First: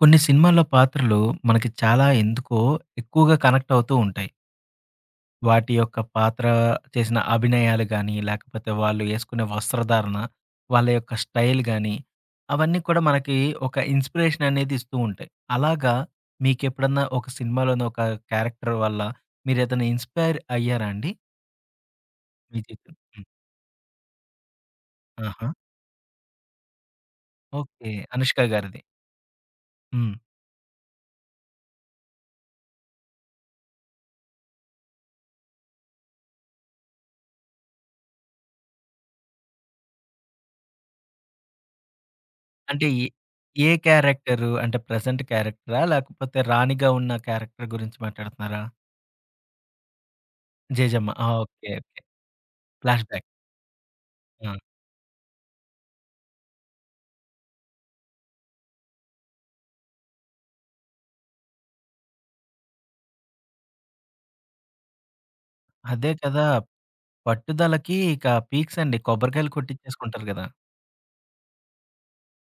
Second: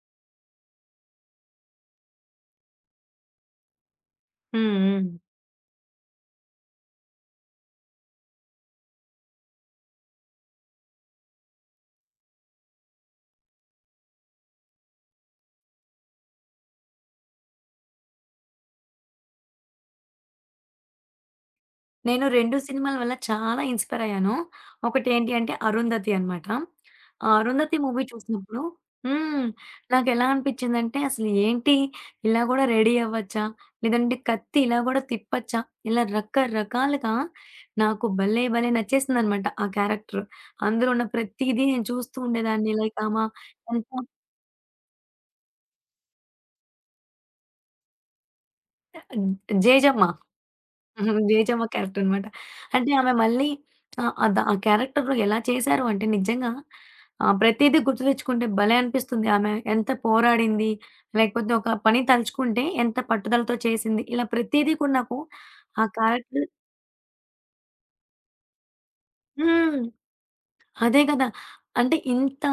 కొన్ని సినిమాల్లో పాత్రలు మనకి చాలా ఎందుకో ఎక్కువగా కనెక్ట్ అవుతూ ఉంటాయి. హ్మ్. హ్మ్. వాటి యొక్క పాత్ర చేసిన అభినయాలు గానీ, లేకపోతే వాళ్ళు యేసుకునే వస్త్రధారణ, వాళ్ళ యొక్క స్టైల్ గానీ, అవన్నీ కూడా మనకి ఒక ఇన్‌స్పిరేషన్ అనేది ఇస్తూ ఉంటాయి. అలాగా మీకెప్పుడన్నా ఒక సినిమాలోని ఒక క్యారెక్టర్ వల్ల మీరేదైనా ఇన్‌స్పైర్ అయ్యారా అండి? నేను 2 మీ జీవితం సినిమాల వల్ల హ్మ్. చాలా ఇన్‌స్పైర్ అయ్యాను. ఒకటేంటి ఆహా! అంటే 'అరుంధతి' అనమాట. ఆ 'అరుంధతి' ఓకే. మూవీ అనుష్క చూసినప్పుడు గారిది. హ్మ్. హ్మ్. నాకెలా అనిపించిందంటే అసలు ఏంటి, ఇలా కూడా రెడీ అవ్వచ్చా? లేదంటే కత్తి ఇలా కూడా తిప్పొచ్చా? ఇలా రకరకాలుగా నాకు భలే భలే నచ్చేసిందనమాట ఆ క్యారెక్టర్. అందులో ఉన్న ప్రతీదీ నేను చూస్తూ ఉండేదాన్ని. అంటే లైక్ ఏ ఆమ ఏ ఎంత క్యారెక్టరు? అంటే ప్రెజెంట్ క్యారెక్టరా? లేకపోతే రాణిగా ఉన్న క్యారెక్టర్ గురించి మాట్లాడుతున్నారా? జేజమ్మ. జేజమ్మ. హుహు. ఆ! 'జేజమ్మ' ఓకే. ఓకే. క్యారెక్టర్ అనమాట. అంటే ఆమె ఫ్లాష్‌బ్యాక్. మళ్ళీ ఆహ్, ఆహ్, ద ఆ! ఆ క్యారెక్టర్‌లో ఎలా చేశారు అంటే నిజంగా ప్రతీదీ గుర్తు తెచ్చుకుంటే భలే అనిపిస్తుంది. ఆమె ఎంత పోరాడింది, లేకపోతే ఒక పని తలుచుకుంటే ఎంత పట్టుదలతో చేసింది. ఇలా ప్రతీదీ కూడా నాకు ఆ అదే కదా! క్యారెక్టర్. పట్టుదలకి ఇక పీక్స్ అండి. కొబ్బరికాయలు హ్మ్. కొట్టిచ్చేసుకుంటారు గదా! అదే గదా! అంటే ఇంత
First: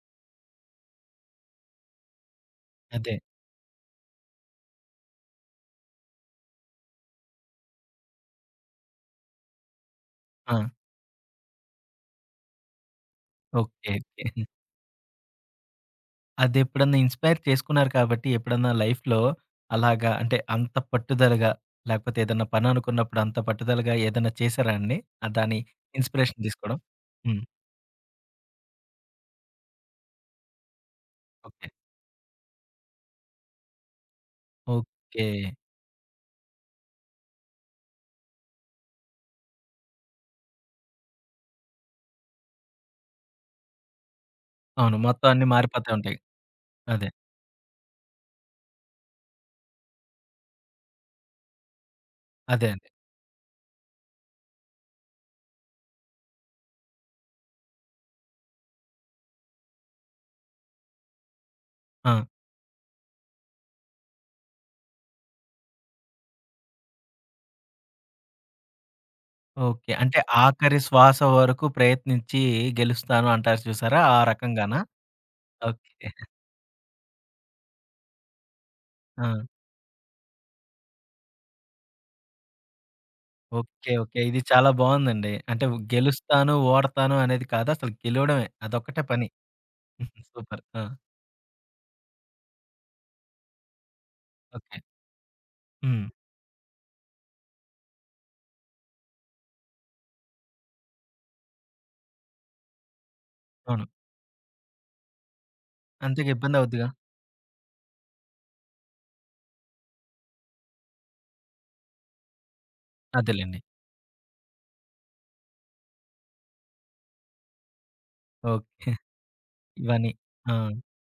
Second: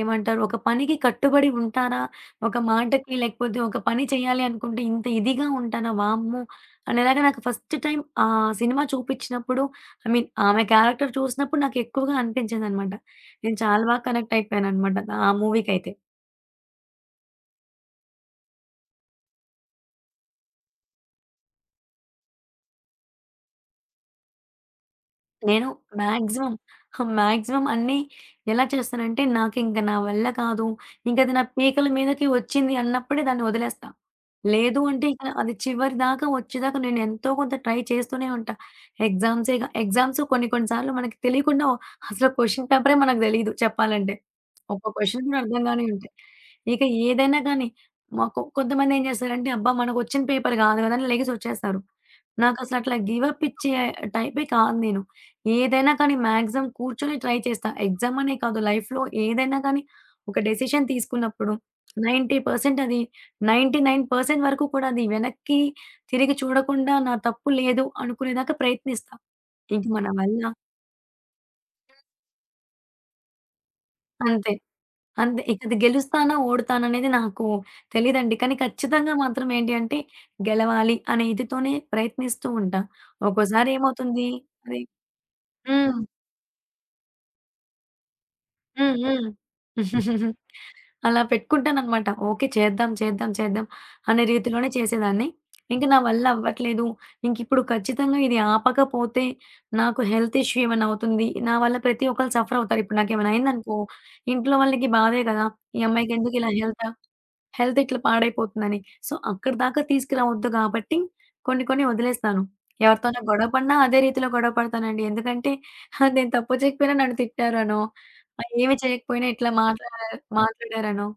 ఏమంటారు? ఒక పనికి కట్టుబడి ఉంటారా? ఒక అదే. మాటకి లేకపోతే ఒక పని చేయాలి అనుకుంటే ఇంత ఇదిగా ఉంటారా? వామ్మో! అనేలాగా నాకు ఫస్ట్ టైమ్ ఆ సినిమా చూపిచ్చినప్పుడు, ఐ మీన్ ఆ! ఆమె క్యారెక్టర్ చూసినప్పుడు నాకు ఎక్కువగా అనిపించిందనమాట. నేను చాలా ఓకే. బాగా ఓకే. కనెక్ట్ అయిపోయాననమాట ఆ మూవీకైతే. అదెప్పుడన్నా ఇన్‌స్పైర్ చేసుకున్నారు కాబట్టి ఎప్పుడన్నా లైఫ్‌లో అలాగా అంటే అంత పట్టుదలగా లేకపోతే ఏదన్నా పని అనుకున్నప్పుడు అంత పట్టుదలగా ఏదన్నా చేశారా అండి? ఆ! దాని నేను ఇన్‌స్పిరేషన్ మాక్సిమం, తీసుకోవడం? హ్మ్. మాక్సిమం అన్నీ ఎలా చేస్తానంటే, నాకింక నా వల్ల కాదు, ఇంకది నా ఓకే. పీకల మీదకి వచ్చింది అన్నప్పుడే దాన్ని వదిలేస్తా. లేదు అంటే ఇక ఓకే. అది చివరి దాకా వచ్చేదాకా నేను ఎంతో కొంత ట్రై చేస్తూనే ఉంటా. ఎగ్జామ్స్ కొన్ని కొన్ని సార్లు మనకి తెలియకుండా అసలు క్వెషన్ పేపరే మనకు తెలీదు చెప్పాలంటే. ఒక్క అవును. క్వెషన్ మొత్తం కూడా అన్నీ అర్థం కానివి మారిపోతా ఉంటాయి. ఉంటాయి. ఇక అదే. ఏదైనా కానీ మాకు కొంతమందేం చేస్తారంటే, అబ్బా! మనకొచ్చిన పేపర్ కాదు కదా! అని లెగిసొచ్చేస్తారు. అదే నాకసలు అండి. అట్లా గివ్ అప్ ఇచ్చే టైపే కాదు నేను. ఏదైనా కానీ మాక్సిమం కూర్చొని ట్రై చేస్తా. ఎగ్జామ్ అనే కాదు, లైఫ్‌లో ఏదైనా కానీ ఒక డెసిషన్ తీసుకున్నప్పుడు ఆ! 90% అది 99% వరకు కూడా అది వెనక్కి తిరిగి చూడకుండా నా తప్పు లేదు అనుకునేదాకా ప్రయత్నిస్తా. ఇంక ఓకే. మన అంటే వల్ల ఆఖరి శ్వాస వరకు ప్రయత్నించి గెలుస్తాను అంటారు చూసారా? ఆ అంతే. రకంగానా? అంతే. ఇక అది ఓకే. గెలుస్తానా? ఓడుతానా? అనేది నాకు తెలీదండి. కానీ ఖచ్చితంగా ఆ! మాత్రం ఏంటి అంటే, గెలవాలి అనే ఇదితోనే ప్రయత్నిస్తూ ఉంటా. ఒక్కోసారి ఓకే. ఓకే. ఏమవుతుంది ఇది చాలా అది. బావుందండి. అంటే హ్మ్. గెలుస్తాను, ఓడతాను అనేది కాదు. అసలు గెలవడమే. హ్మ్. అదొక్కటే పని. హ్మ్. సూపర్. ఆ! అలా పెట్టుకుంటాననమాట. ఓకే. చేద్దాం, చేద్దాం, చేద్దాం అనే రీతిలోనే ఓకే. చేసేదాన్ని. ఇంక నా హ్మ్. వల్ల అవ్వట్లేదు. ఇంకిప్పుడు ఖచ్చితంగా ఇది ఆపకపోతే నాకు హెల్త్ ఇష్యూ ఏమైనా అవుతుంది. నా వల్ల ప్రతి ఒక్కళ్ళు సఫర్ అవుతారు. ఇప్పుడు నాకేమైనా అయిందనుకో, అవును. ఇంట్లో వాళ్ళకి బాధే కదా! ఈ అంతగా అమ్మాయికెందుకు ఇలా ఇబ్బంది హెల్త్, అవుద్దిగా. హెల్త్ ఇట్లా పాడైపోతుందని. సో, అక్కడి దాకా తీసుకురావద్దు కాబట్టి కొన్ని కొన్ని వదిలేస్తాను. ఎవరితోనైనా గొడవ అదేలెండి. పడినా అదే రీతిలో గొడవ పడతానండి. ఎందుకంటే హా, నేను తప్పు చేయకపోయినా నన్ను తిట్టారనో, ఆ, ఏమి ఓకే. చేయకపోయినా ఇట్లా ఇవన్నీ. మాట్లాడారు ఆ! మాట్లాడారనో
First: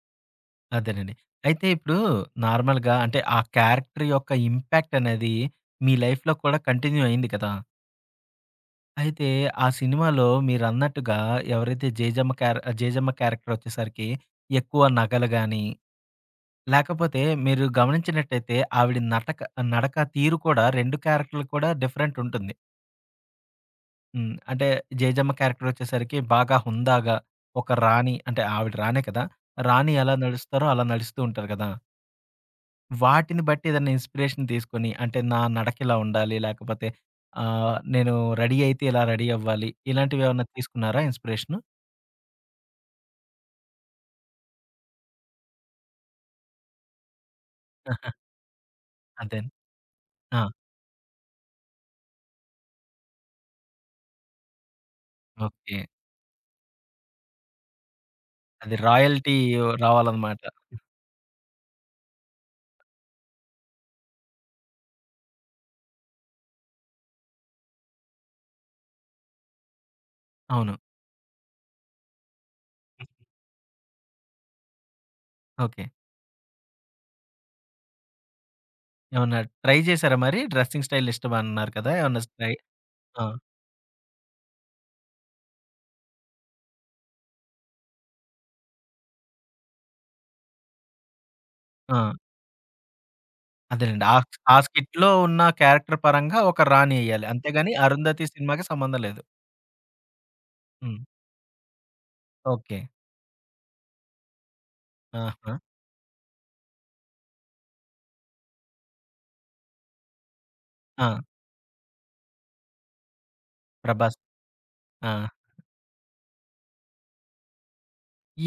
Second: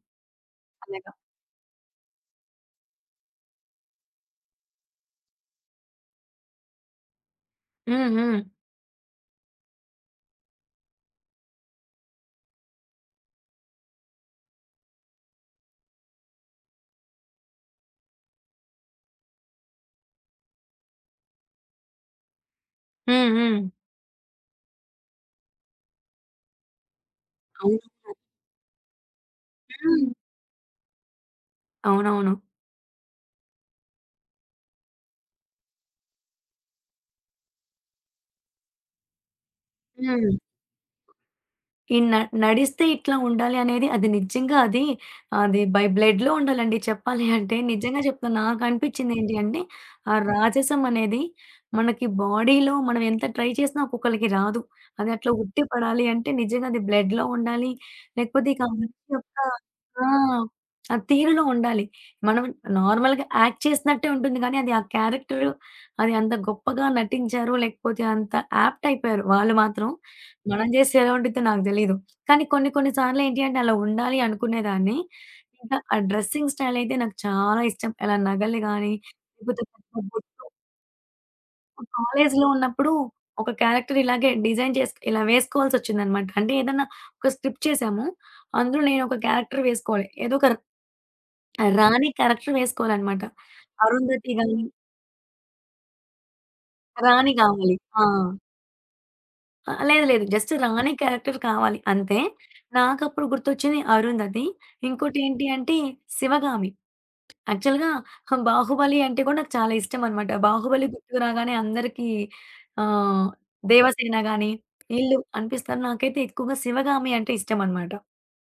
అలాగా. అదేనండి. అయితే ఇప్పుడు నార్మల్‌గా అంటే ఆ క్యారెక్టర్ యొక్క ఇంపాక్ట్ అనేది మీ లైఫ్‌లో కూడా కంటిన్యూ అయింది కదా! హ్మ్. హ్మ్. అయితే ఆ సినిమాలో మీరన్నట్టుగా ఎవరైతే జేజమ్మ క్యారెక్టర్ వచ్చేసరికి ఎక్కువ నగలు గాని, లేకపోతే మీరు గమనించినట్టయితే ఆవిడ నడక తీరు కూడా 2 క్యారెక్టర్‌లు కూడా డిఫరెంట్ ఉంటుంది. హ్మ్. హ్మ్. హ్మ్. అంటే జేజమ్మ క్యారెక్టర్ వచ్చేసరికి బాగా హుందాగా ఒక అవును. రాణి అంటే ఆవిడ రాణే కదా! రాణి హ్మ్. ఎలా నడుస్తారో అలా నడుస్తూ ఉంటారు కదా! అవునవును. వాటిని బట్టి ఏదైనా ఇన్‌స్పిరేషన్ తీసుకొని అంటే నా నడక ఇలా ఉండాలి. లేకపోతే నేను రెడీ అయితే ఇలా రెడీ అవ్వాలి. హ్మ్. ఇలాంటివేమన్నా తీసుకున్నారా ఇన్‌స్పిరేషన్? ఈ న నడిస్తే ఇట్లా ఉండాలి అనేది, అది బై బ్లడ్‌లో ఉండాలండి చెప్పాలి అంటే. నిజంగా ఆహా! చెప్తా, నాకనిపించింది ఏంటి అదేన్ అంటే, ఆ ఆ! రాజసం అనేది మనకి బాడీలో మనం ఎంత ట్రై చేసినా ఒక్కొక్కళ్ళకి రాదు. అది అట్లా ఉట్టి ఓకే. పడాలి అంటే నిజంగా అది బ్లడ్‌లో ఉండాలి. లేకపోతే ఇక ఆ అది మనిషి రాయల్టీ యొక్క ఆ! రావాలన్నమాట. ఆ తీరులో ఉండాలి. మనం నార్మల్‌గా యాక్ట్ చేసినట్టే ఉంటుంది కానీ, అది ఆ క్యారెక్టర్ అది అంత గొప్పగా నటించారు, లేకపోతే అంత యాప్ట్ అయిపోయారు వాళ్ళు మాత్రం. మనం అవును. చేస్తే ఎలా ఉండిద్దో నాకు తెలీదు. కానీ కొన్ని కొన్ని సార్లేంటి అంటే, అలా ఉండాలి అనుకునేదాన్ని. ఇంకా ఓకే. ఆ డ్రెస్సింగ్ స్టైల్ అయితే నాకు చాలా ఇష్టం. ఇలా నగలు గాని, ఏమన్నా లేకపోతే ట్రై పెద్ద చేసారా బొట్టు. మరి? డ్రెస్సింగ్ స్టైల్ ఇష్టమన్నారు కదా! ఏమన్నా కాలేజీలో స్టై ఉన్నప్పుడు ఆ! ఒక క్యారెక్టర్ ఇలాగే డిజైన్ చేసి ఇలా వేసుకోవాల్సొచ్చిందనమాట. అంటే ఏదన్నా ఒక స్క్రిప్ట్ చేసాము. అందులో నేను ఒక క్యారెక్టర్ వేసుకోవాలి. ఏదో ఒక ఆ! రాణి క్యారెక్టర్ వేసుకోవాలనమాట. అదేనండి. ఆ అరుంధతి ఆ గాని, స్కిట్‌లో ఉన్న క్యారెక్టర్ పరంగా ఒక రాణి ఎయ్యాలి. రాణి అంతేగాని గావాలి. ఆ! అరుంధతి సినిమాకి సంబంధం లేదు. ఆ! లేదు. లేదు. జస్ట్ రాణి హ్మ్. క్యారెక్టర్ కావాలి అంతే. ఓకే. నాకప్పుడు గుర్తొచ్చింది 'అరుంధతి.' ఇంకోటేంటి ఆహా! అంటే 'శివగామి.' యాక్చువల్‌గా 'బాహుబలి' అంటే కూడా నాకు చాలా ఇష్టమనమాట. 'బాహుబలి' ఆ! గుర్తుకు రాగానే అందరికీ ఆహ్, దేవసేన 'ప్రభాస్' గాని, ఆ! ఈళ్ళు అనిపిస్తారు. నాకైతే ఎక్కువగా 'శివగామి' అంటే ఇష్టమనమాట.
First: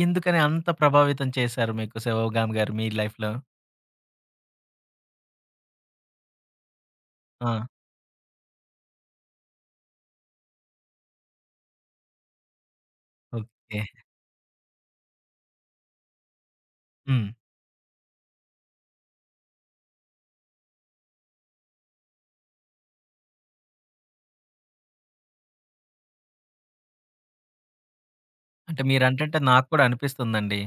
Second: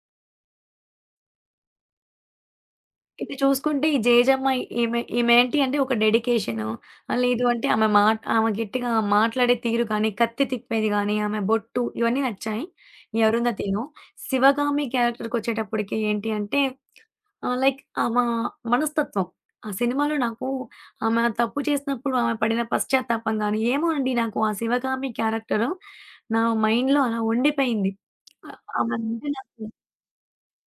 ఎందుకని అంత ప్రభావితం చేశారు మీకు 'శివగామి' గారు మీ లైఫ్‌లో? ఇటు చూసుకుంటే ఈ జేజమ్మ, ఈమేంటి అంటే ఒక డెడికేషను. లేదు ఆ! అంటే ఆమె మాట, ఆమె గట్టిగా మాట్లాడే తీరు గానీ, కత్తి తిప్పేది గానీ, ఆమె బొట్టు, ఇవన్నీ నచ్చాయి ఈ ఓకే. అరుంధతిలో. శివగామి క్యారెక్టర్‌కొచ్చేటప్పటికి ఏంటి అంటే హ్మ్. లైక్ మనస్తత్వం. ఆ సినిమాలో నాకు ఆమె తప్పు చేసినప్పుడు ఆమె పడిన పశ్చాత్తాపం గానీ, ఏమో అండి, నాకు ఆ శివగామి క్యారెక్టరు నా మైండ్‌లో అలా ఉండిపోయింది. అంటే ఆమె అంటే మీరంటుంటే నాకు. నాకు కూడా అనిపిస్తుందండి.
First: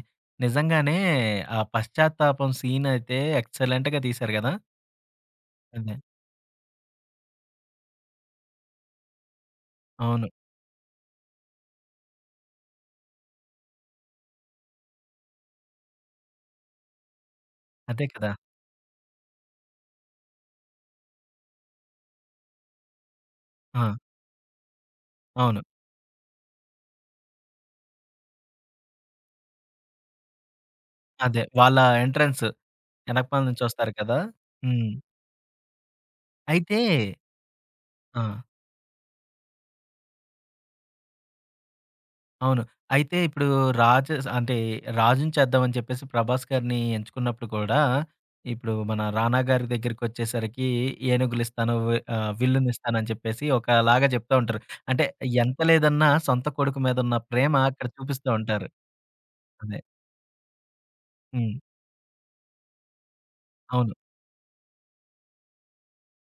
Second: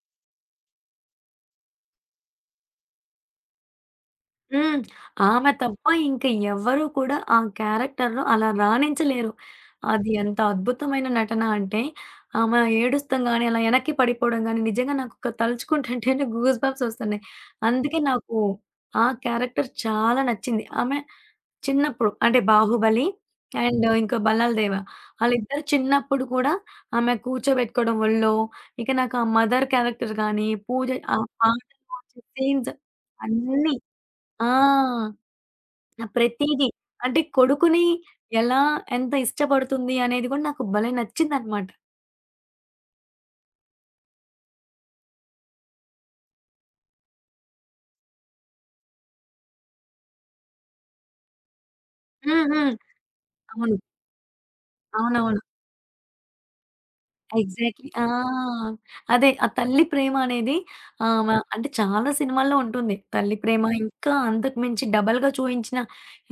నిజంగానే ఆ పశ్చాత్తాపం సీన్ అయితే ఎక్సలెంట్‌గా తీశారు గదా! హ్మ్. ఆమె తప్ప అదే. ఇంక ఎవ్వరు కూడా ఆ క్యారెక్టర్‌లో అలా రాణించలేరు. అది అవును. ఎంత అద్భుతమైన నటన అంటే, ఆమె ఏడుస్తం గాని, అలా ఎనక్కి పడిపోవడం గాని, నిజంగా నాకొక తలుచుకుంటుంటేనే గూస్ బంప్స్ ఒస్తున్నాయి. అందుకే అదే కదా! నాకు ఆ క్యారెక్టర్ చాలా నచ్చింది. ఆమె చిన్నప్పుడు అంటే 'బాహుబలి' అండ్ ఆ! ఇంకా 'భల్లాల దేవ' అవును. ఆళ్ళిద్దరు చిన్నప్పుడు కూడా ఆమె కూర్చోబెట్టుకోవడం ఒళ్ళో, ఇక నాకు ఆ మదర్ క్యారెక్టర్ గాని, పూజ, ఆ అదే. వాళ్ళ పాటలు వచ్చే ఎంట్రన్స్ సీన్స్ ఎనకమాల అన్నీ. నుంచొస్తారు కదా! ఆ! హ్మ్. ఆ! ప్రతీది. అయితే అంటే కొడుకుని ఆ! ఎలా, ఎంత ఇష్టపడుతుంది అనేది గూడా నాకు భలే నచ్చిందనమాట. అవును. అయితే ఇప్పుడు రాజస్ అంటే, రాజుని చేద్దామని చెప్పేసి 'ప్రభాస్' గారిని ఎంచుకున్నప్పుడు కూడా, ఇప్పుడు మన 'రానా' గారి దగ్గరికొచ్చేసరికి ఏనుగులిస్తాను, హ్మ్. హ్మ్. విల్లునిస్తానని చెప్పేసి అవును. ఒకలాగా చెప్తా ఉంటారు. అంటే అవునవును. ఎంత లేదన్నా సొంత కొడుకు మీదున్న ప్రేమ అక్కడ ఎగ్జాక్ట్‌లీ. ఆ! చూపిస్తా ఉంటారు. అదే ఆ అదే. తల్లి ప్రేమ అనేది, ఆహ్, మ హ్మ్. అంటే చాలా సినిమాల్లో ఉంటుంది తల్లి ప్రేమ, అవును. ఇంకా అంతకు మించి డబల్‌గా చూయించిన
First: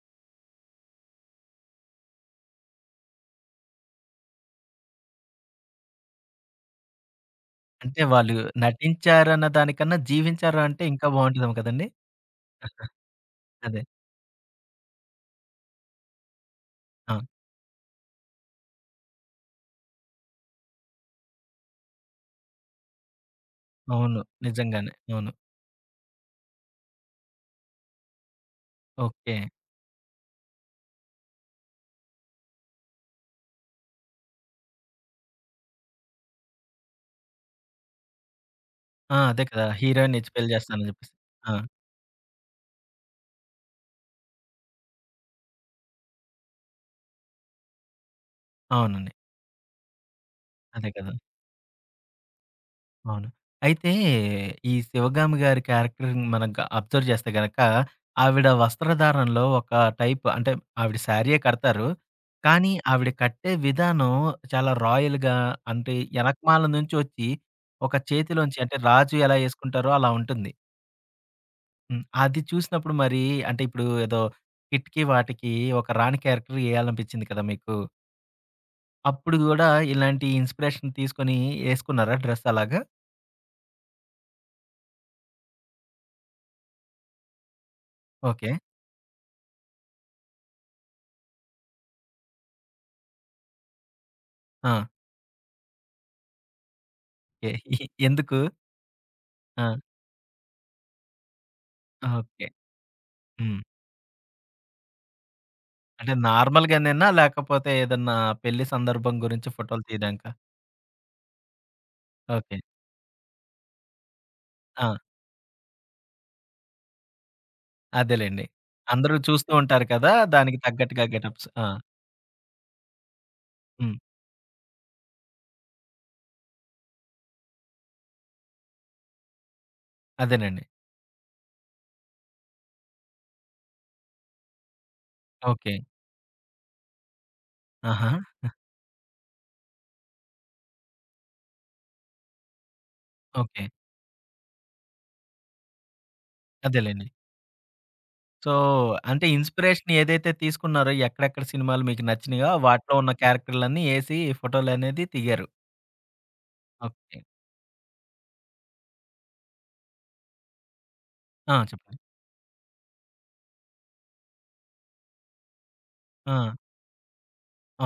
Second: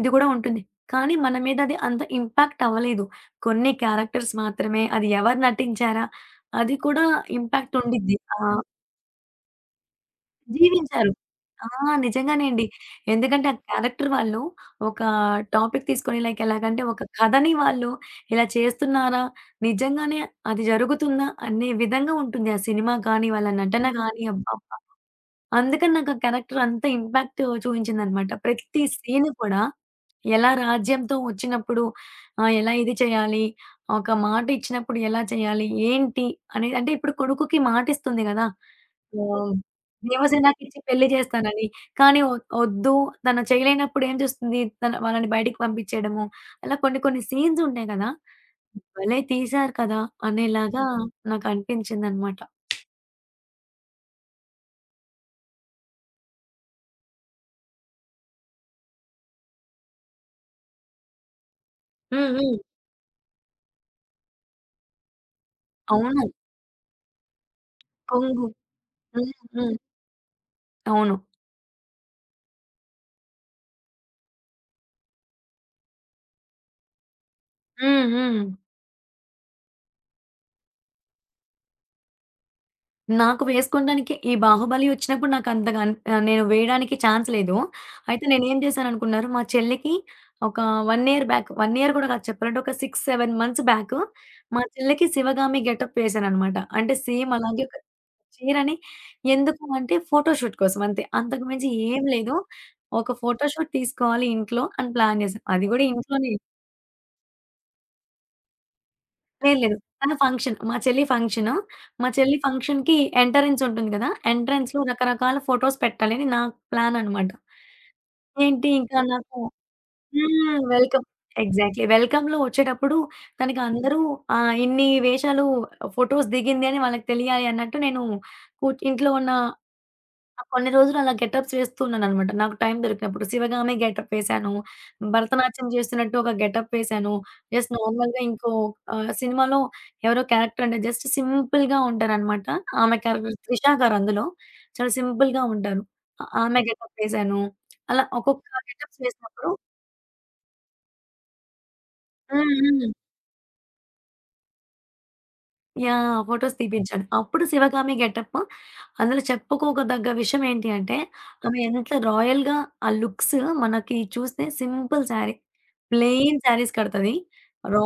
ఇది కూడా ఉంటుంది. కానీ మన మీద అది అంత ఇంపాక్ట్ అవ్వలేదు. కొన్ని క్యారెక్టర్స్ మాత్రమే. అది ఎవరు నటించారా అది కూడా ఇంపాక్ట్ అంటే ఉండిద్ది. వాళ్ళు ఆ! నటించారన్న దానికన్నా జీవించారు అంటే ఇంకా జీవించారు. బావుంటదేమో ఆ! కదండీ! నిజంగానే అండి. ఎందుకంటే ఆ అదే. క్యారెక్టర్ వాళ్ళు ఒక టాపిక్ తీసుకొని, లైక్ ఎలాగంటే ఒక ఆ! కథని వాళ్ళు ఇలా చేస్తున్నారా? నిజంగానే అది జరుగుతుందా? అనే విధంగా ఉంటుంది ఆ సినిమా కానీ, వాళ్ళ నటన అవును. గాని, అబ్బా! నిజంగానే. అవును. అందుకని నాకు ఆ క్యారెక్టర్ అంత ఇంపాక్ట్ చూయించిందనమాట. ప్రతి సీన్ ఓకే. కూడా. ఎలా రాజ్యంతో వచ్చినప్పుడు ఎలా ఇది చేయాలి? ఒక మాట ఇచ్చినప్పుడు ఎలా చేయాలి? ఏంటి? అనేది, అంటే ఇప్పుడు కొడుకుకి మాటిస్తుంది గదా! ఆ! అదే ఆహ్, కదా! హీరోయిన్‌నిచ్చి పెళ్లి దేవసేనకిచ్చి చేస్తానని పెళ్లి చెప్పేసి. ఆ! చేస్తానని. కానీ ఒద్దు, తను చేయలేనప్పుడు ఏం చేస్తుంది? తన వాళ్ళని బయటికి పంపించేయడము. అలా కొన్ని కొన్ని సీన్స్ ఉంటాయి గదా! అవునండి. భలే తీశారు కదా! అనేలాగా అదే కదా! నాకు అనిపించిందనమాట. అవును. అయితే ఈ 'శివగామి' గారి క్యారెక్టర్‌ని మనం అబ్జర్వ్ చేస్తే గనక, ఆవిడ వస్త్రధారణలో ఒక టైప్ అంటే ఆవిడ శారీయే కడతారు. హ్మ్. హ్మ్. కానీ ఆవిడ కట్టే విధానం చాలా రాయల్‌గా అంటే అవును. ఎనకమాల నుంచి వచ్చి ఒక కొంగు. చేతిలోంచి అంటే రాజు హ్మ్. ఎలా హ్మ్. యేసుకుంటారో అలా ఉంటుంది. అవును. హ్మ్. అది చూసినప్పుడు మరి అంటే ఇప్పుడు ఏదో కిట్‌కి వాటికి ఒక రాణి క్యారెక్టర్ యేయాలనిపించింది కదా! మీకు. హ్మ్. హ్మ్. అప్పుడు గూడా ఇలాంటి ఇన్‌స్పిరేషన్ తీసుకొని యేసుకున్నారా డ్రెస్ అలాగా? నాకు వేసుకోడానికి ఈ 'బాహుబలి' వచ్చినప్పుడు నాకంతగా నేను వేయడానికి ఛాన్స్ లేదు. అయితే ఓకే. నేనేం చేశాననుకున్నారు, మా చెల్లికి ఒక 1 ఇయర్ బ్యాక్, 1 ఇయర్ కూడా కాదు చెప్పాలంటే ఒక 6, 7 మంత్స్ బ్యాక్ మా ఆ! చెల్లికి 'శివగామి' గెటప్ వేశాననమాట. అంటే సేమ్ ఎ అలాగే ఒక ఎ ఎందుకు? చీరని. ఎందుకు ఆ! అంటే, ఫోటోషూట్ కోసం అంతే. అంతకు మించి ఏం లేదు. ఓకే. ఒక హ్మ్. ఫోటోషూట్ తీసుకోవాలి ఇంట్లో అని ప్లాన్ చేశాం. అది కూడా అంటే ఇంట్లోనే. నార్మల్‌గానేనా? లేకపోతే ఏదన్నా పెళ్లి సందర్భం గురించి లేదు లేదు. ఫోటోలు తన తీయడానికా? ఫంక్షన్. మా చెల్లి ఫంక్షను. మా చెల్లి ఓకే. ఫంక్షన్‌కి ఎంట్రన్స్ ఉంటుంది కదా! ఎంట్రన్స్‌లో ఆ! రకరకాల ఫోటోస్ పెట్టాలని నా ప్లాన్ అనమాట. అదేలెండి. ఏంటి ఇంకా అందరూ నాకు. చూస్తూ ఉంటారు కదా! దానికి హ్మ్. తగ్గట్టుగా వెల్కమ్. గెటప్స్. ఆ! ఎగ్జాక్ట్‌లీ. వెల్కమ్‌లో వచ్చేటప్పుడు తనకి హ్మ్. అందరూ ఇన్ని వేషాలు, ఫోటోస్ దిగింది అని వాళ్ళకి తెలియాలి అన్నట్టు నేను ఇంట్లో ఉన్న ఆ! అదేనండి. కొన్ని రోజులు అలా గెటప్స్ వేస్తూ ఉన్నాననమాట, నాకు టైం దొరికినప్పుడు. 'శివగామి' గెటప్ వేశాను. భరతనాట్యం ఓకే. చేస్తున్నట్టు ఒక గెటప్ వేశాను. జస్ట్ ఆహా! నార్మల్‌గా ఇంకో సినిమాలో ఎవరో క్యారెక్టర్, అంటే జస్ట్ సింపుల్‌గా ఉంటారనమాట. ఆమె క్యారెక్టర్ ఓకే. 'త్రిష' గారు అందులో. చాలా సింపుల్‌గా ఉంటారు. ఆమె గెటప్ అదేలెండి. వేశాను. అలా ఒక్కొక్క సో, గెటప్స్ అంటే వేసినప్పుడు. ఇన్‌స్పిరేషన్ ఏదైతే తీసుకున్నారో ఎక్కడెక్కడ సినిమాలు మీకు నచ్చినాయో హ్మ్. హ్మ్. వాటిలో ఉన్న క్యారెక్టర్‌లన్నీ ఏసి ఫోటోలనేది దిగారు. యాహ్! ఫోటోస్ తీపించాను. ఓకే. అప్పుడు 'శివగామి' గెటప్. అందులో చెప్పుకోదగ్గ విషయం ఏంటి అంటే, ఆ! ఆమె ఎంత చెప్పండి. రాయల్‌గా ఆ లుక్స్, మనకి చూస్తే సింపుల్ శారీ. ఆ! ప్లెయిన్ శారీస్ కడతది.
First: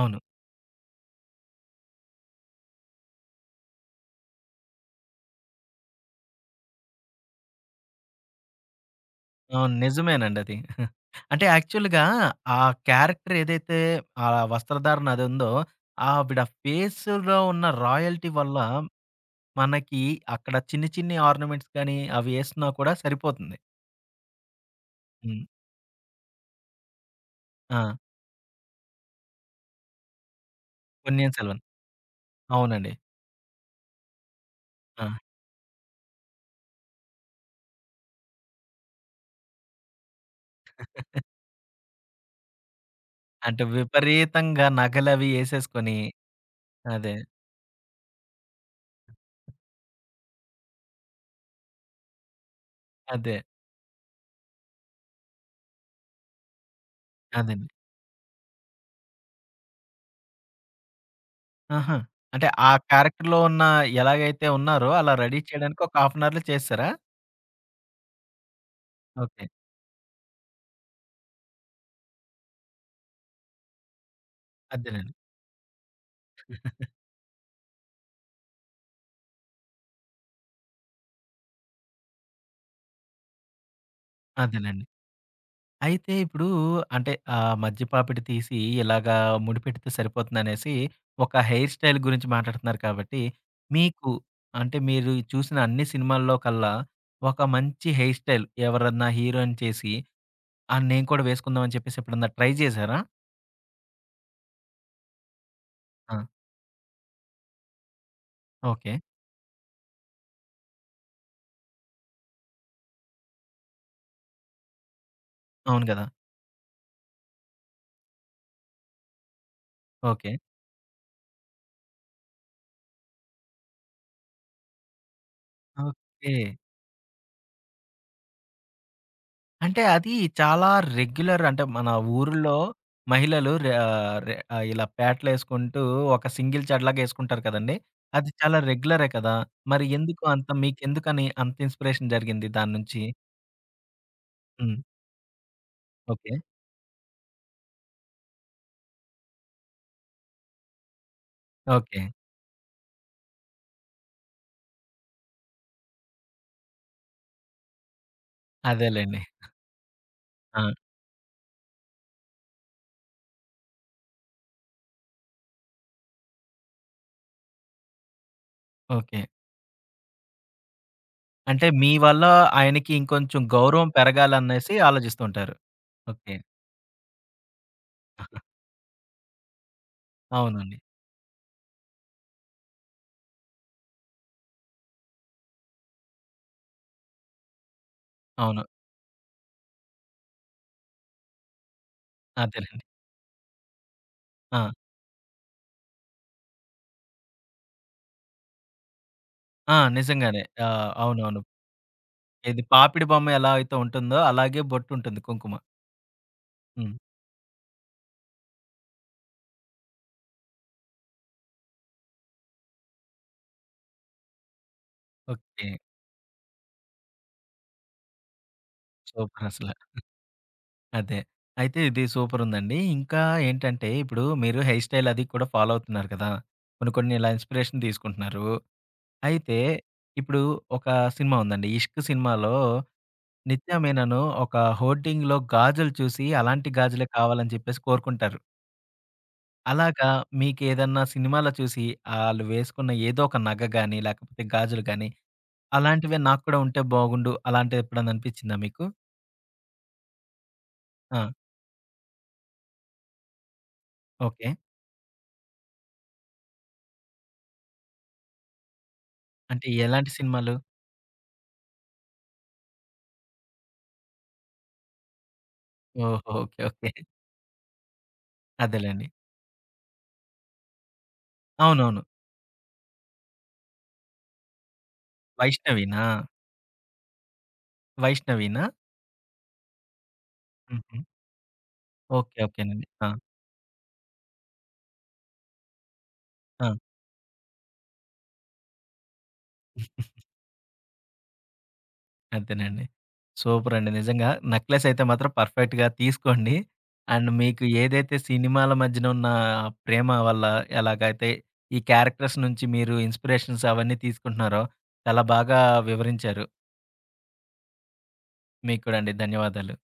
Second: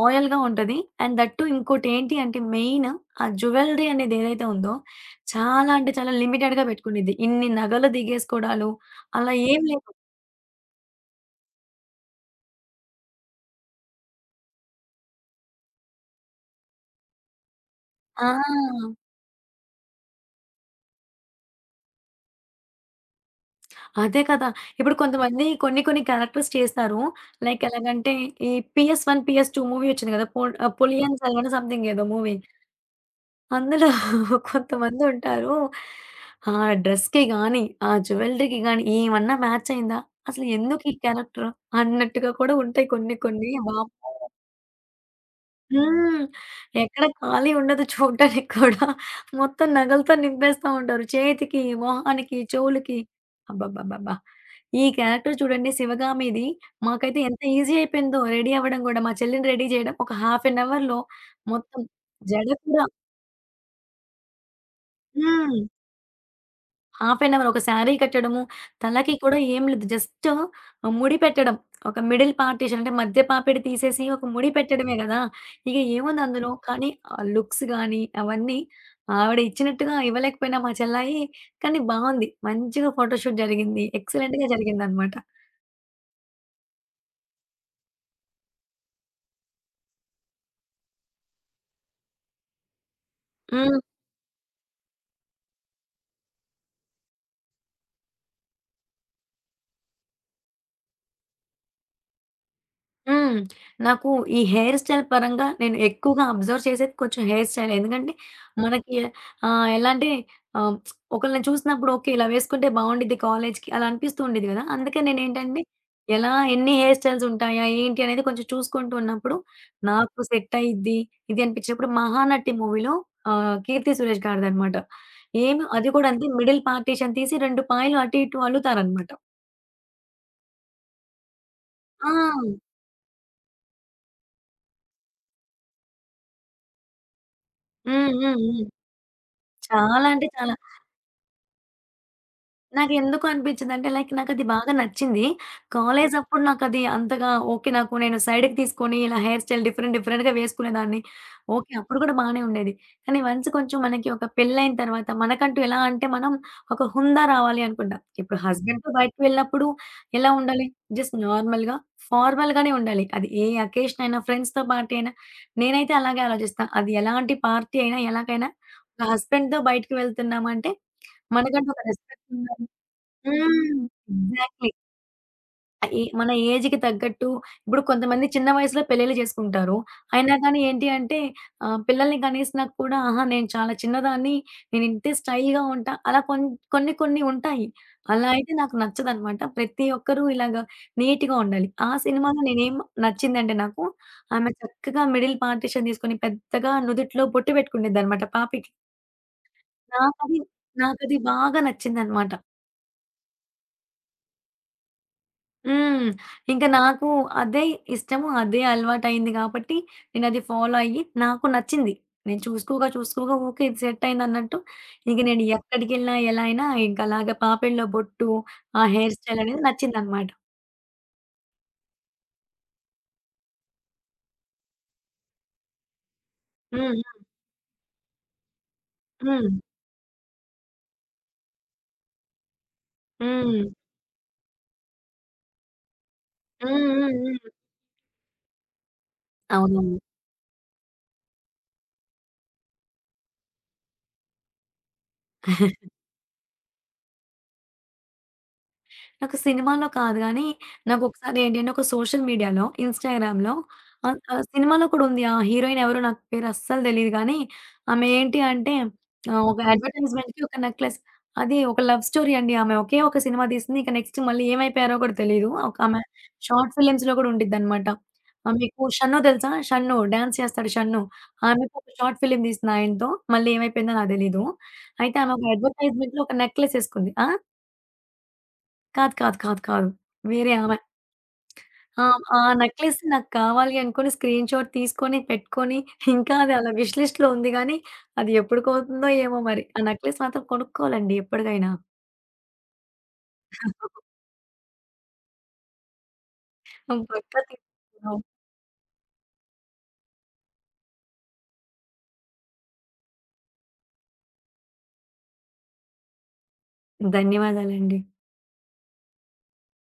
అవును. ఉంటది. అండ్ దట్ టూ ఇంకోటి ఏంటి అంటే, మెయిన్ ఆ జ్యువెలరీ అనేది ఏదైతే ఉందో, చాలా అంటే చాలా లిమిటెడ్‌గా పెట్టుకునిద్ది. ఇన్ని నగలు దిగేసుకోవడాలు అలా ఏం అవును. లేదు. నిజమేనండి అది. అంటే యాక్చువల్‌గా ఆ క్యారెక్టర్ ఏదైతే ఆ వస్త్రధారణ అదుందో, ఆవిడ ఫేస్‌లో ఉన్న ఆ! రాయల్టీ వల్ల మనకి అక్కడ చిన్ని చిన్ని ఆర్నమెంట్స్ గాని, అవి ఏసినా కూడా సరిపోతుంది. అదే కదా! ఇప్పుడు హ్మ్. కొంతమంది కొన్ని కొన్ని క్యారెక్టర్స్ చేస్తారు. లైక్ ఆ! ఎలాగంటే ఈ 'PS one, PS two' movie వచ్చింది కదా! 'పొలియన్ పొన్నియిన్ సెల్వన్' సెల్వన్. సంథింగ్ ఏదో మూవీ. అవునండి. అందులో ఆ! కొంతమందుంటారు. ఆ డ్రెస్‌కి గాని, ఆ జ్యువెలరీకి గాని ఏమన్నా మ్యాచ్ అయిందా? అసలు ఎందుకు ఈ క్యారెక్టర్ అన్నట్టుగా కూడా ఉంటాయి కొన్ని కొన్ని. అంటే వామ్మో! విపరీతంగా నగలవి ఏసేసుకొని హ్మ్. ఎక్కడ అదే. ఖాళీ ఉండదు చూడడానికి కూడా. మొత్తం నగలతో నింపేస్తా ఉంటారు. చేతికి, మొహానికి, చెవులకి. అదే. అబ్బబ్బబ్బబ్బా! ఈ క్యారెక్టర్ చూడండి 'శివగామి'ది. మాకైతే ఎంత అదండి. ఈజీ అయిపోయిందో రెడీ అవ్వడం గూడా. మా చెల్లిని రెడీ చేయడం ఒక హాఫ్ ఎన్ అవర్‌లో మొత్తం, ఆహా! అంటే జడ ఆ కూడా. క్యారెక్టర్‌లో ఉన్న ఎలాగైతే ఉన్నారో అలా రెడీ హ్మ్. చేయడానికి ఒక హాఫ్ అన్ అవర్‌లో చేసేసారా? హాఫ్ ఎన్ అవర్, ఒక శారీ కట్టడము, తలకి కూడా ఓకే. ఏం లేదు. జస్ట్ ముడి పెట్టడం. ఒక మిడిల్ పార్టిషన్, అంటే మధ్య పాపిడి తీసేసి ఒక ముడి పెట్టడమే అదేలెండి. అదేలెండి. గదా! ఇక ఏముంది అందులో. కానీ ఆ లుక్స్ గానీ అవన్నీ ఆవిడ ఇచ్చినట్టుగా ఇవ్వలేకపోయినా మా చెల్లాయి, కానీ బావుంది. మంచిగా ఫోటోషూట్ జరిగింది. ఎక్సలెంట్‌గా జరిగిందనమాట. అయితే ఇప్పుడు అంటే మధ్యపాపిడి తీసి ఇలాగా ముడిపెడితే సరిపోతుందనేసి, ఒక హెయిర్ స్టైల్ గురించి మాట్లాడుతున్నారు కాబట్టి, హ్మ్. మీకు అంటే మీరు చూసిన అన్ని సినిమాల్లో కల్లా ఒక మంచి హెయిర్ స్టైల్ ఎవరన్నా హీరోయిన్ చేసి, "ఆ! నేను కూడా వేసుకుందాం" అని చెప్పేసి ఎప్పుడన్నా ట్రై జేశారా? హ్మ్. నాకు ఈ హెయిర్ స్టైల్ పరంగా నేను ఎక్కువగా ఆ! అబ్జర్వ్ చేసేది కొంచెం హెయిర్ స్టైల్. ఎందుకంటే ఓకే. మనకి ఆహ్, ఎలా అంటే ఆహ్, ఒకళ్ళని చూసినప్పుడు ఓకే, ఇలా వేసుకుంటే బావుండిద్ది కాలేజ్‌కి అలా అనిపిస్తూ ఉండేది కదా! అందుకే నేనేంటంటే అవును గదా! ఎలా ఎన్ని హెయిర్ స్టైల్స్ ఉంటాయా? ఏంటి? అనేది కొంచెం చూసుకుంటూ ఉన్నప్పుడు నాకు ఓకే. సెట్ అయ్యిద్ది. ఇది అనిపించినప్పుడు 'మహానటి' మూవీలో 'కీర్తి సురేష్' గారిదనమాట. ఏమి అది కూడా అంతే ఓకే. మిడిల్ పార్టీషన్ తీసి 2 పాయలు అటు ఇటు అల్లుతారనమాట. అంటే అది చాలా రెగ్యులర్ అంటే మన ఆ! ఊర్లో మహిళలు ఇలా పేటలేసుకుంటూ ఒక సింగిల్ చెడలాగా ఏసుకుంటారు కదండీ! హ్మ్. అది హ్మ్. చాలా హ్మ్. రెగ్యులరే కదా! మరి చాలా ఎందుకు అంటే అంత చాలా. మీకెందుకని అంత ఇన్‌స్పిరేషన్ జరిగింది దాని నుంచి? నాకెందుకు అనిపించిందంటే లైక్ నాకది బాగా హ్మ్. నచ్చింది. ఓకే. కాలేజప్పుడు నాకది అంతగా ఓకే. నాకు నేను సైడ్‌కి తీసుకొని ఇలా హెయిర్ స్టైల్ డిఫరెంట్ డిఫరెంట్‌గా వేసుకునేదాన్ని. ఓకే. అప్పుడు ఓకే. కూడా బానే ఉండేది. కానీ వన్స్ కొంచెం మనకి ఒక పెళ్ళైన తర్వాత మనకంటూ, ఎలా అంటే, మనం ఒక హుందా రావాలి అనుకుంటాం. ఇప్పుడు హస్బెండ్‌తో అదేలెండి. బయటకి వెళ్ళినప్పుడు ఎలా ఉండాలి? ఆ! జస్ట్ నార్మల్‌గా, ఫార్మల్‌గానే ఉండాలి. అది ఏ అకేషన్ అయినా, ఫ్రెండ్స్‌తో పార్టీ అయినా. నేనైతే అలాగే ఆలోచిస్తా. అది ఎలాంటి పార్టీ అయినా, ఎలాగైనా, ఒక ఓకే. హస్బెండ్‌తో బయటికి వెళ్తున్నామంటే అంటే మనకంటూ ఒక మీ వల్ల రెస్పెక్ట్ ఉండాలి. ఆయనకి ఇంకొంచెం హ్మ్. గౌరవం ఎగ్జాక్ట్‌లీ. పెరగాలనేసి ఆలోచిస్తుంటారు. ఈ మన ఓకే. ఏజ్‌కి తగ్గట్టు. ఇప్పుడు కొంతమంది చిన్న వయసులో పెళ్లిళ్లు చేసుకుంటారు. అయినా కానీ అవునండి. ఏంటి అంటే, పిల్లల్ని కనేసినాక కూడా ఆహా! నేను చాలా చిన్నదాన్ని, నేను ఇంతే స్టైల్‌గా ఉంటా, అలా కొన్ని కొన్ని ఉంటాయి. అలా అయితే అవును. నాకు నచ్చదనమాట. ప్రతి ఒక్కరు ఇలాగ నీట్‌గా ఉండాలి. ఆ సినిమాలో నేనేం అదేలెండి. నచ్చిందంటే, నాకు ఆమె ఆ! చక్కగా మిడిల్ పార్టిషన్ తీసుకొని పెద్దగా నుదిట్లో బొట్టు పెట్టుకునేదనమాట పాపకి. ఆ! నాకది నిజంగానే. నాకది అవునవును. బాగా నచ్చిందనమాట. ఇది పాపిడి బొమ్మ ఎలా అయితే ఉంటుందో అలాగే బొట్టుంటుంది కుంకుమ. హ్మ్. ఇంక హ్మ్. నాకు అదే ఇష్టము. అదే అలవాటయింది గాబట్టి, నేనది ఫాలో అయ్యి నాకు నచ్చింది. నేను చూసుకోగా, చూసుకోగా ఊకే ఇది సెట్టయిందన్నట్టు, ఇక నేను ఓకే. ఎక్కడికెళ్ళినా, ఎలా అయినా ఇంకలాగా పాపిడిలో బొట్టు, ఆ హెయిర్ స్టైలనేది సూపరసల. నచ్చిందనమాట. అదే. అయితే ఇది సూపరుందండి. ఇంకా ఏంటంటే ఇప్పుడు మీరు హెయిర్ స్టైల్ అది కూడా ఫాలో అవుతున్నారు కదా! కొన్ని కొన్ని హ్మ్. ఇలా ఇన్‌స్పిరేషన్ తీసుకుంటున్నారు. హ్మ్. హ్మ్. అయితే ఇప్పుడు ఒక సినిమా ఉందండి. 'ఇష్క్' సినిమాలో హ్మ్. నిత్యా మేనను ఒక హోర్డింగ్‌లో గాజులు చూసి అలాంటి హ్మ్. గాజులే హ్మ్. కావాలని చెప్పేసి కోరుకుంటారు. అవునవును. అలాగా మీకేదన్నా సినిమాలో చూసి ఆళ్ళు వేసుకున్న ఏదో ఒక నగ గాని లేకపోతే గాజులు గాని అలాంటివే నాకు కూడా ఉంటే బాగుండు. అలాంటిది ఎప్పుడన్నా అనిపించిందా మీకు? నాకు సినిమాలో కాదు గానీ, ఆ! నాకొకసారి ఏంటంటే, ఒక సోషల్ మీడియాలో, ఇన్‌స్టాగ్రామ్‌లో ఆహ్, ఆహ్, ఓకే. సినిమాలో కూడా ఉంది. ఆ హీరోయిన్ ఎవరో నాకు పేరు అస్సలు తెలీదు గానీ, ఆమె ఏంటి అంటే ఒక అంటే ఎలాంటి అడ్వర్‌టైజ్‌మెంట్‌కి సినిమాలు? ఒక నెక్లెస్. అది ఒక లవ్ స్టోరీ అండి ఆమె. ఒకే ఒక సినిమా తీసింది. ఇక నెక్స్ట్ మళ్ళీ ఏమైపోయారో కూడా తెలీదు. ఒక ఆమె ఓహో! ఓకే. Short okay. ఫిల్మ్స్‌లో కూడా ఉండిద్దనమాట. మీకు అదేలెండి. 'షన్ను' తెలుసా? 'షన్ను' డాన్స్ చేస్తాడు 'షన్ను.' ఆమెకు ఒక అవునవును. షార్ట్ ఫిల్మ్ తీసింది ఆయనతో. మళ్ళీ ఏమైపోయిందో నాకు తెలీదు. అయితే ఆమె ఒక 'వైష్ణవినా'? అడ్వర్‌టైజ్‌మెంట్‌లో ఒక నెక్లెస్ ఏసుకుంది. ఆ? 'వైష్ణవినా'? కాదు. కాదు. కాదు. కాదు. వేరే ఆమె. హుహు. ఆ! ఓకే. ఆ ఓకేనండి. నెక్లెస్ ఆ! నాకు కావాలి అనుకోని స్క్రీన్ షాట్ తీసుకొని, పెట్టుకొని ఇంకా అది ఆ! అలా విష్ లిస్ట్‌లో ఉంది గానీ, అది ఎప్పటికవుతుందో ఏమో మరి. ఆ నెక్లెస్ మాత్రం కొనుక్కోవాలండి ఎప్పటికైనా. అంతేనండి. సూపర్ అండి. నిజంగా నెక్లెస్ అయితే మాత్రం పర్ఫెక్ట్‌గా తీసుకోండి. అండ్ పక్కా మీకు ఏదైతే తీసుకుందాం. సినిమాల మధ్యన ఉన్న ప్రేమ వల్ల ఎలాగైతే ఈ క్యారెక్టర్స్ నుంచి మీరు ఇన్‌స్పిరేషన్స్ అవన్నీ తీసుకుంటున్నారో చాలా బాగా వివరించారు. ధన్యవాదాలండి. మీకు కూడా అండి. ధన్యవాదాలు.